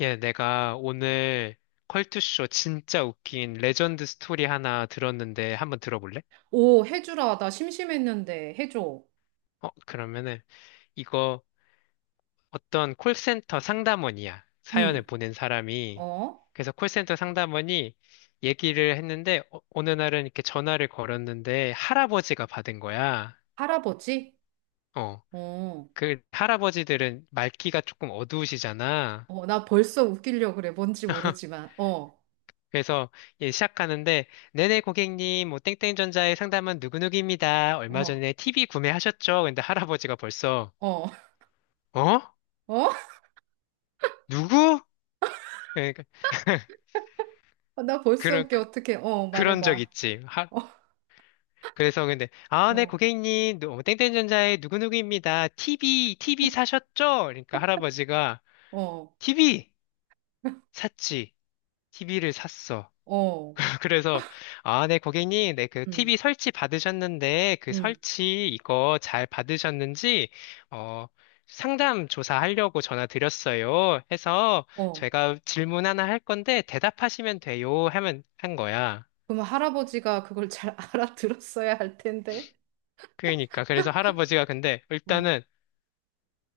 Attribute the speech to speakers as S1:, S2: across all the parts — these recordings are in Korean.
S1: 예, 내가 오늘 컬투쇼 진짜 웃긴 레전드 스토리 하나 들었는데 한번 들어볼래?
S2: 오, 해주라. 나 심심했는데 해줘.
S1: 그러면은 이거 어떤 콜센터 상담원이야. 사연을
S2: 응.
S1: 보낸 사람이.
S2: 어?
S1: 그래서 콜센터 상담원이 얘기를 했는데 어느 날은 이렇게 전화를 걸었는데 할아버지가 받은 거야.
S2: 할아버지?
S1: 어.
S2: 어.
S1: 그 할아버지들은 말귀가 조금 어두우시잖아.
S2: 어, 나 벌써 웃기려 그래. 뭔지 모르지만. 어.
S1: 그래서 예, 시작하는데 네네 고객님 뭐 땡땡전자의 상담은 누구누구입니다. 얼마
S2: 어.
S1: 전에 TV 구매하셨죠? 근데 할아버지가 벌써
S2: 어.
S1: 어?
S2: 어?
S1: 누구? 그러니까
S2: 아, 나 벌써
S1: 그런
S2: 웃겨.
S1: 그,
S2: 어떡해.
S1: 그런 적
S2: 말해봐.
S1: 있지.
S2: 어.
S1: 그래서 근데 아, 네
S2: 어.
S1: 고객님 땡땡전자의 누구누구입니다. TV 사셨죠? 그러니까 할아버지가
S2: 어.
S1: TV 샀지. TV를 샀어.
S2: 어.
S1: 아, 그래서, 아, 네, 고객님, 네, 그
S2: 응.
S1: TV 설치 받으셨는데, 그
S2: 응.
S1: 설치 이거 잘 받으셨는지, 어, 상담 조사하려고 전화 드렸어요. 해서,
S2: 어.
S1: 제가 질문 하나 할 건데, 대답하시면 돼요. 하면, 한 거야.
S2: 그럼 할아버지가 그걸 잘 알아들었어야 할 텐데.
S1: 그러니까, 그래서 할아버지가 근데,
S2: 어.
S1: 일단은,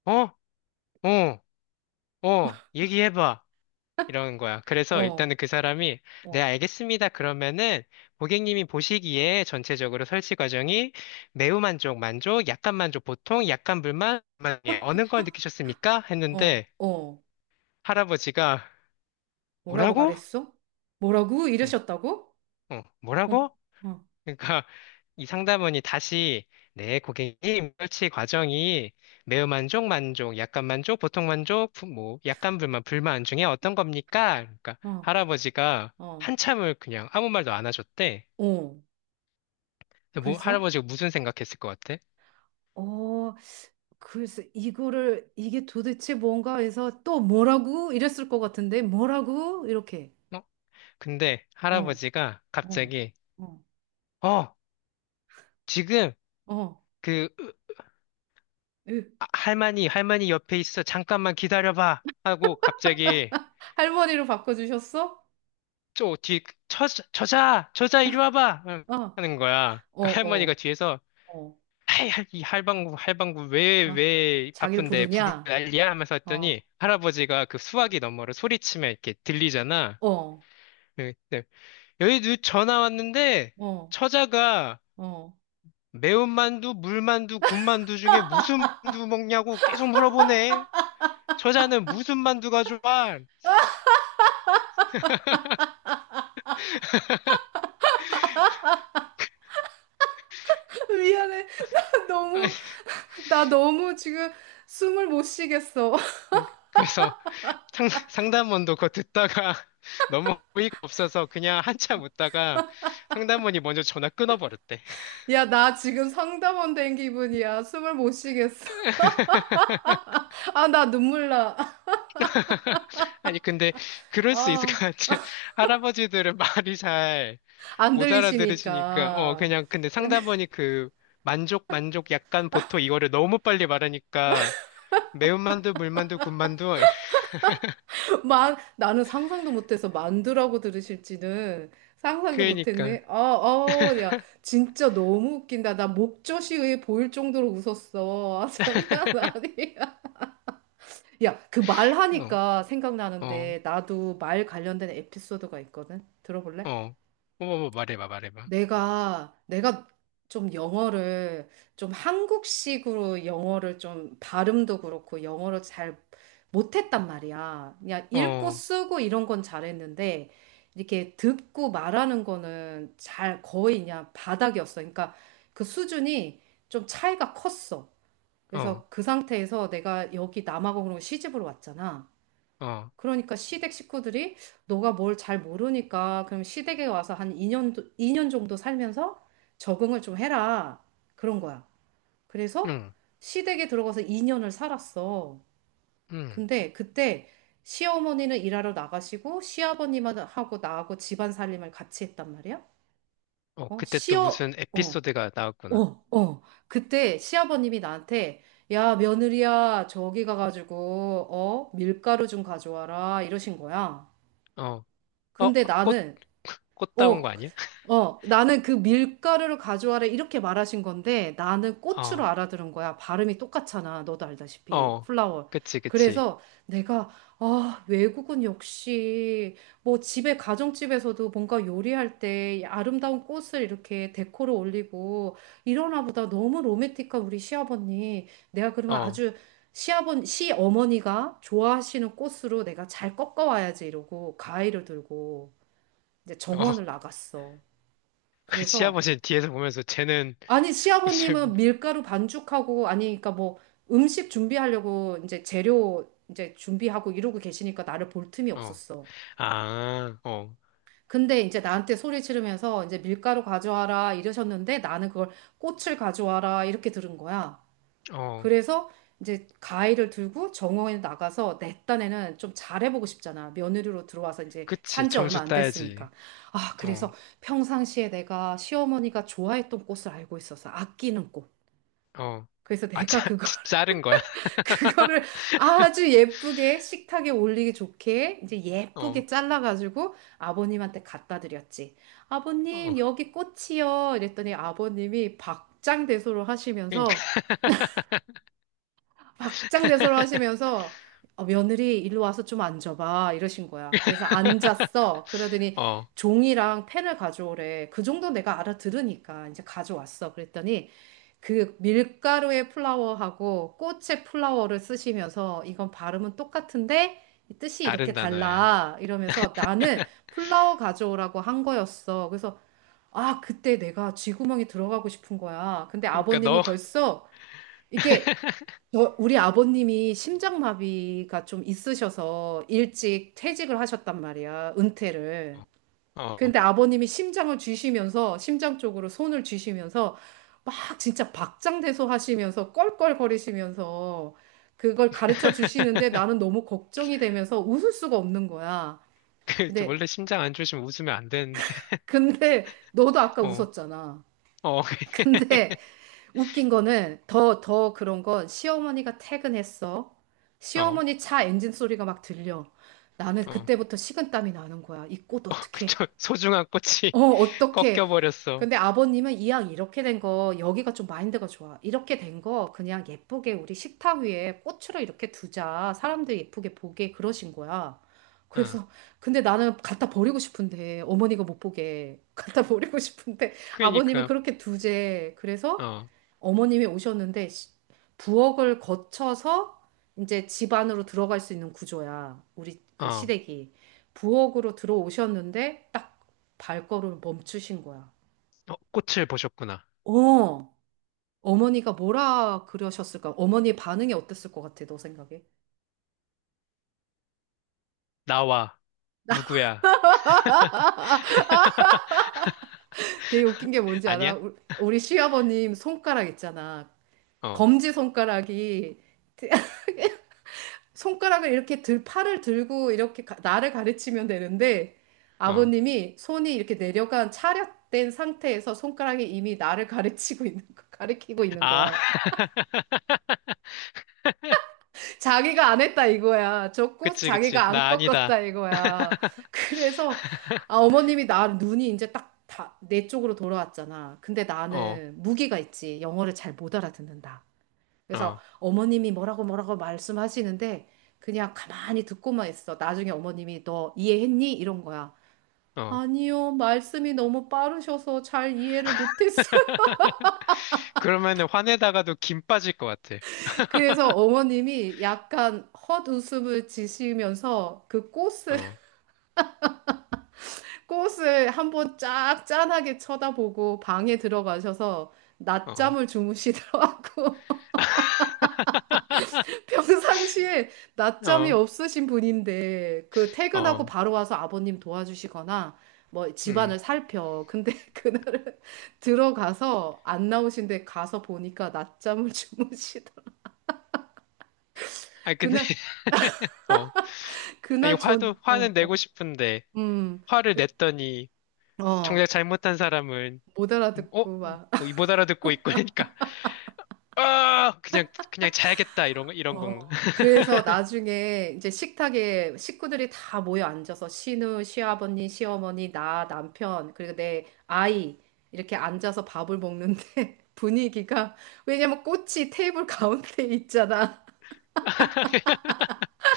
S1: 어? 어? 어? 얘기해봐. 이런 거야. 그래서
S2: 어.
S1: 일단은 그 사람이, 네,
S2: 어.
S1: 알겠습니다. 그러면은 고객님이 보시기에 전체적으로 설치 과정이 매우 만족, 만족, 약간 만족, 보통, 약간 불만, 불만, 예, 어느 걸 느끼셨습니까?
S2: 어.
S1: 했는데
S2: 어.
S1: 할아버지가
S2: 뭐라고
S1: 뭐라고?
S2: 말했어? 뭐라고?
S1: 응,
S2: 이러셨다고?
S1: 응,
S2: 어.
S1: 뭐라고?
S2: 어.
S1: 그러니까 이 상담원이 다시 네, 고객님, 설치 과정이 매우 만족, 만족, 약간 만족, 보통 만족, 뭐 약간 불만, 불만 중에 어떤 겁니까? 그러니까
S2: 어.
S1: 할아버지가
S2: 어.
S1: 한참을 그냥 아무 말도 안 하셨대.
S2: 어.
S1: 근데 뭐
S2: 그래서
S1: 할아버지가 무슨 생각했을 것 같아?
S2: 어 그래서 이거를 이게 도대체 뭔가 해서 또 뭐라고 이랬을 것 같은데 뭐라고 이렇게
S1: 어? 근데
S2: 어
S1: 할아버지가
S2: 어
S1: 갑자기
S2: 어
S1: 어, 지금
S2: 어
S1: 그 아, 할머니, 할머니 옆에 있어. 잠깐만 기다려봐. 하고 갑자기
S2: 할머니로 바꿔주셨어?
S1: 저 뒤에 그 저자 저자 이리 와봐 응,
S2: 어
S1: 하는 거야.
S2: 어
S1: 그러니까 할머니가
S2: 어
S1: 뒤에서
S2: 어
S1: 에이, 이 할방구 할방구 왜
S2: 어
S1: 왜
S2: 자기를
S1: 바쁜데 부르
S2: 부르냐?
S1: 난리야 하면서 했더니
S2: 어
S1: 할아버지가 그 수화기 너머로 소리치면 이렇게 들리잖아.
S2: 어
S1: 예, 네. 여기 누 전화 왔는데
S2: 어
S1: 처자가
S2: 어
S1: 매운만두 물만두 군만두 중에 무슨 만두 먹냐고 계속 물어보네. 처자는 무슨 만두가 좋아?
S2: 미안해. 너무 나 너무 지금 숨을 못 쉬겠어.
S1: 그래서 상담원도 그거 듣다가 너무 어이가 없어서 그냥 한참 웃다가 상담원이 먼저 전화 끊어버렸대.
S2: 야, 나 지금 상담원 된 기분이야. 숨을 못 쉬겠어. 아, 나 눈물 나.
S1: 아니, 근데 그럴 수 있을 것
S2: 아,
S1: 같아. 할아버지들은 말이 잘
S2: 안
S1: 못 알아들으시니까,
S2: 들리시니까.
S1: 그냥, 근데
S2: 근데
S1: 상담원이 그 만족, 만족, 약간, 보통 이거를 너무 빨리 말하니까 매운만두, 물만두, 군만두,
S2: 나는 상상도 못해서 만두라고 들으실지는 상상도
S1: 그러니까.
S2: 못했네. 아, 아, 야, 진짜 너무 웃긴다. 나 목젖이 보일 정도로 웃었어. 아, 장난 아니야. 야, 그 말하니까
S1: 어, 어,
S2: 생각나는데 나도 말 관련된 에피소드가 있거든. 들어볼래?
S1: 어. 어머머, 말해봐, 말해봐.
S2: 내가 좀 영어를, 좀 한국식으로 영어를 좀 발음도 그렇고 영어를 잘 못했단 말이야. 그냥 읽고
S1: 어.
S2: 쓰고 이런 건 잘했는데, 이렇게 듣고 말하는 거는 잘 거의 그냥 바닥이었어. 그러니까 그 수준이 좀 차이가 컸어.
S1: 어,
S2: 그래서 그 상태에서 내가 여기 남아공으로 시집을 왔잖아.
S1: 어,
S2: 그러니까 시댁 식구들이 너가 뭘 잘 모르니까 그럼 시댁에 와서 한 2년, 이 년 정도 살면서 적응을 좀 해라. 그런 거야. 그래서
S1: 응,
S2: 시댁에 들어가서 2년을 살았어.
S1: 응.
S2: 근데 그때 시어머니는 일하러 나가시고 시아버님하고 나하고 집안 살림을 같이 했단 말이야.
S1: 어,
S2: 어,
S1: 그때 또
S2: 시어,
S1: 무슨
S2: 어,
S1: 에피소드가
S2: 어,
S1: 나왔구나.
S2: 어. 그때 시아버님이 나한테 야, 며느리야, 저기 가가지고, 밀가루 좀 가져와라. 이러신 거야.
S1: 어, 어,
S2: 근데
S1: 꽃,
S2: 나는,
S1: 꽃 따온 거
S2: 어,
S1: 아니야?
S2: 어, 나는 그 밀가루를 가져와라 이렇게 말하신 건데 나는 고추로
S1: 어,
S2: 알아들은 거야. 발음이 똑같잖아. 너도 알다시피.
S1: 어,
S2: 플라워.
S1: 그치, 그치.
S2: 그래서 내가, 아, 외국은 역시 뭐 집에, 가정집에서도 뭔가 요리할 때 아름다운 꽃을 이렇게 데코로 올리고 이러나 보다. 너무 로맨틱한 우리 시아버님. 내가
S1: 어,
S2: 그러면
S1: 어.
S2: 아주 시아버, 시어머니가 좋아하시는 꽃으로 내가 잘 꺾어와야지 이러고 가위를 들고. 이제 정원을 나갔어.
S1: 그
S2: 그래서
S1: 시아버지는 뒤에서 보면서 쟤는
S2: 아니
S1: 무슨,
S2: 시아버님은 밀가루 반죽하고 아니 그러니까 뭐 음식 준비하려고 이제 재료 이제 준비하고 이러고 계시니까 나를 볼 틈이
S1: 어,
S2: 없었어.
S1: 아, 어,
S2: 근데 이제 나한테 소리 지르면서 이제 밀가루 가져와라 이러셨는데 나는 그걸 꽃을 가져와라 이렇게 들은 거야.
S1: 어,
S2: 그래서 이제 가위를 들고 정원에 나가서 내 딴에는 좀 잘해보고 싶잖아. 며느리로 들어와서 이제
S1: 그치.
S2: 산지
S1: 점수
S2: 얼마 안
S1: 따야지.
S2: 됐으니까. 아,
S1: 어,
S2: 그래서 평상시에 내가 시어머니가 좋아했던 꽃을 알고 있어서 아끼는 꽃.
S1: 어.
S2: 그래서
S1: 아,
S2: 내가 그거,
S1: 자른 거야?
S2: 그거를 아주 예쁘게 식탁에 올리기 좋게 이제
S1: 어,
S2: 예쁘게 잘라가지고 아버님한테 갖다 드렸지.
S1: 어.
S2: 아버님, 여기 꽃이요. 이랬더니 아버님이 박장대소를
S1: 그러니까.
S2: 하시면서 박장대소를 하시면서 어, 며느리 일로 와서 좀 앉아봐 이러신 거야. 그래서 앉았어. 그러더니
S1: 어,
S2: 종이랑 펜을 가져오래. 그 정도 내가 알아들으니까 이제 가져왔어. 그랬더니 그 밀가루의 플라워하고 꽃의 플라워를 쓰시면서 이건 발음은 똑같은데 이 뜻이
S1: 다른
S2: 이렇게
S1: 단어야.
S2: 달라 이러면서 나는 플라워 가져오라고 한 거였어. 그래서 아, 그때 내가 쥐구멍에 들어가고 싶은 거야. 근데
S1: 그러니까
S2: 아버님은
S1: 너,
S2: 벌써 이게 저, 우리 아버님이 심장마비가 좀 있으셔서 일찍 퇴직을 하셨단 말이야, 은퇴를.
S1: 어.
S2: 근데 아버님이 심장을 쥐시면서, 심장 쪽으로 손을 쥐시면서, 막 진짜 박장대소 하시면서, 껄껄거리시면서, 그걸 가르쳐 주시는데 나는 너무 걱정이 되면서 웃을 수가 없는 거야.
S1: 그,
S2: 근데,
S1: 원래 심장 안 좋으시면 웃으면 안 되는데,
S2: 근데, 너도 아까
S1: 어,
S2: 웃었잖아.
S1: 어,
S2: 근데, 웃긴 거는 더, 더 그런 건 시어머니가 퇴근했어.
S1: 어,
S2: 시어머니 차 엔진 소리가 막 들려. 나는
S1: 어, 어,
S2: 그때부터 식은땀이 나는 거야. 이 꽃 어떡해?
S1: 그쵸. 소중한 꽃이
S2: 어, 어떡해?
S1: 꺾여버렸어.
S2: 근데 아버님은 이왕 이렇게 된 거, 여기가 좀 마인드가 좋아. 이렇게 된 거 그냥 예쁘게 우리 식탁 위에 꽃으로 이렇게 두자. 사람들 예쁘게 보게 그러신 거야.
S1: 어,
S2: 그래서 근데 나는 갖다 버리고 싶은데 어머니가 못 보게 갖다 버리고 싶은데 아버님은
S1: 그러니까,
S2: 그렇게 두제. 그래서
S1: 어,
S2: 어머님이 오셨는데 시- 부엌을 거쳐서 이제 집 안으로 들어갈 수 있는 구조야. 우리
S1: 어,
S2: 그
S1: 어,
S2: 시댁이. 부엌으로 들어오셨는데 딱 발걸음을 멈추신 거야.
S1: 꽃을 보셨구나.
S2: 어, 어머니가 뭐라 그러셨을까? 어머니 반응이 어땠을 것 같아, 너 생각에?
S1: 나와, 누구야.
S2: 되게 웃긴 게 뭔지 알아?
S1: 아니야?
S2: 우리 시아버님 손가락 있잖아.
S1: 어,
S2: 검지 손가락이 팔을 들고 이렇게 나를 가르치면 되는데
S1: 어.
S2: 아버님이 손이 이렇게 내려간 차렷된 상태에서 손가락이 이미 나를 가르치고 있는 거, 가르치고 있는
S1: 아,
S2: 거야. 자기가 안 했다 이거야. 줬고
S1: 그치, 그치.
S2: 자기가 안
S1: 나
S2: 꺾었다
S1: 아니다.
S2: 이거야. 그래서 아, 어머님이 나 눈이 이제 딱 다, 내 쪽으로 돌아왔잖아. 근데
S1: 어,
S2: 나는 무기가 있지. 영어를 잘 못 알아듣는다. 그래서
S1: 어.
S2: 어머님이 뭐라고 뭐라고 말씀하시는데 그냥 가만히 듣고만 있어. 나중에 어머님이 너 이해했니? 이런 거야.
S1: 어.
S2: 아니요, 말씀이 너무 빠르셔서 잘 이해를 못했어요.
S1: 그러면은 화내다가도 김 빠질 것 같아.
S2: 그래서 어머님이 약간 헛웃음을 지시면서 그 꽃을,
S1: 어,
S2: 꽃을 한번 쫙 짠하게 쳐다보고 방에 들어가셔서
S1: 어,
S2: 낮잠을 주무시더라고. 평상시에 낮잠이
S1: 어,
S2: 없으신 분인데 그 퇴근하고
S1: 어,
S2: 바로 와서 아버님 도와주시거나 뭐
S1: 음.
S2: 집안을 살펴. 근데 그날은 들어가서 안 나오신데 가서 보니까 낮잠을 주무시더라.
S1: 아, 근데,
S2: 그날
S1: 어. 아니,
S2: 그날 전
S1: 화도,
S2: 어,
S1: 화는
S2: 어,
S1: 내고 싶은데,
S2: 음,
S1: 화를 냈더니, 정작
S2: 어,
S1: 잘못한 사람은,
S2: 못
S1: 어?
S2: 알아듣고
S1: 뭐이못 알아듣고 있고, 그러니까, 아! 그냥, 그냥 자야겠다, 이런, 이런 건가?
S2: 어, 그래서 나중에 이제 식탁에 식구들이 다 모여 앉아서 시누, 시아버님, 시어머니, 나, 남편, 그리고 내 아이 이렇게 앉아서 밥을 먹는데 분위기가 왜냐면 꽃이 테이블 가운데 있잖아.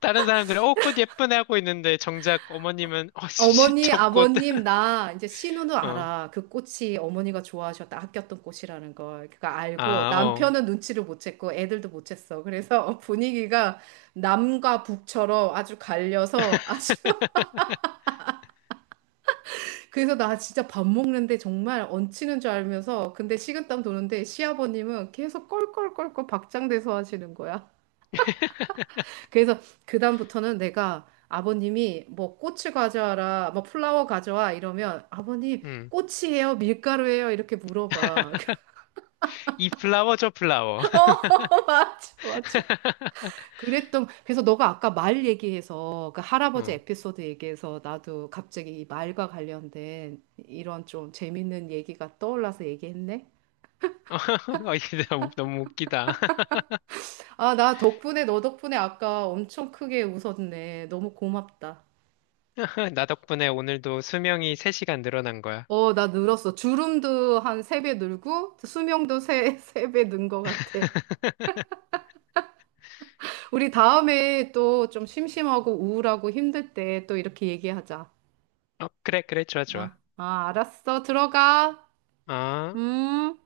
S1: 다른 사람들은 어, 꽃 예쁘네 하고 있는데 정작 어머님은 어, 씨,
S2: 어머니,
S1: 저 꽃.
S2: 아버님, 나 이제 시누는
S1: 어.
S2: 알아. 그 꽃이 어머니가 좋아하셨다, 아꼈던 꽃이라는 걸. 그거 알고
S1: 아, 어.
S2: 남편은 눈치를 못 챘고 애들도 못 챘어. 그래서 분위기가 남과 북처럼 아주 갈려서 아주 그래서 나 진짜 밥 먹는데 정말 얹히는 줄 알면서 근데 식은땀 도는데 시아버님은 계속 껄껄껄껄 박장대소 하시는 거야. 그래서 그다음부터는 내가 아버님이 뭐 꽃을 가져와라, 뭐 플라워 가져와 이러면 아버님
S1: 음.
S2: 꽃이에요, 밀가루예요 이렇게 물어봐.
S1: 이 플라워 저 플라워.
S2: 어 맞아 맞아. 그랬던 그래서 너가 아까 말 얘기해서 그 할아버지
S1: 어.
S2: 에피소드 얘기해서 나도 갑자기 이 말과 관련된 이런 좀 재밌는 얘기가 떠올라서 얘기했네.
S1: 어, 이게 너무 너무 웃기다.
S2: 아, 나 덕분에, 너 덕분에 아까 엄청 크게 웃었네. 너무 고맙다.
S1: 나 덕분에 오늘도 수명이 3시간 늘어난 거야.
S2: 어, 나 늘었어. 주름도 한 세 배 늘고, 세 배 는 것 같아. 우리 다음에 또 좀 심심하고 우울하고 힘들 때 또 이렇게 얘기하자.
S1: 어, 그래, 그래, 좋아, 좋아.
S2: 알았어. 들어가.
S1: 아.
S2: 음.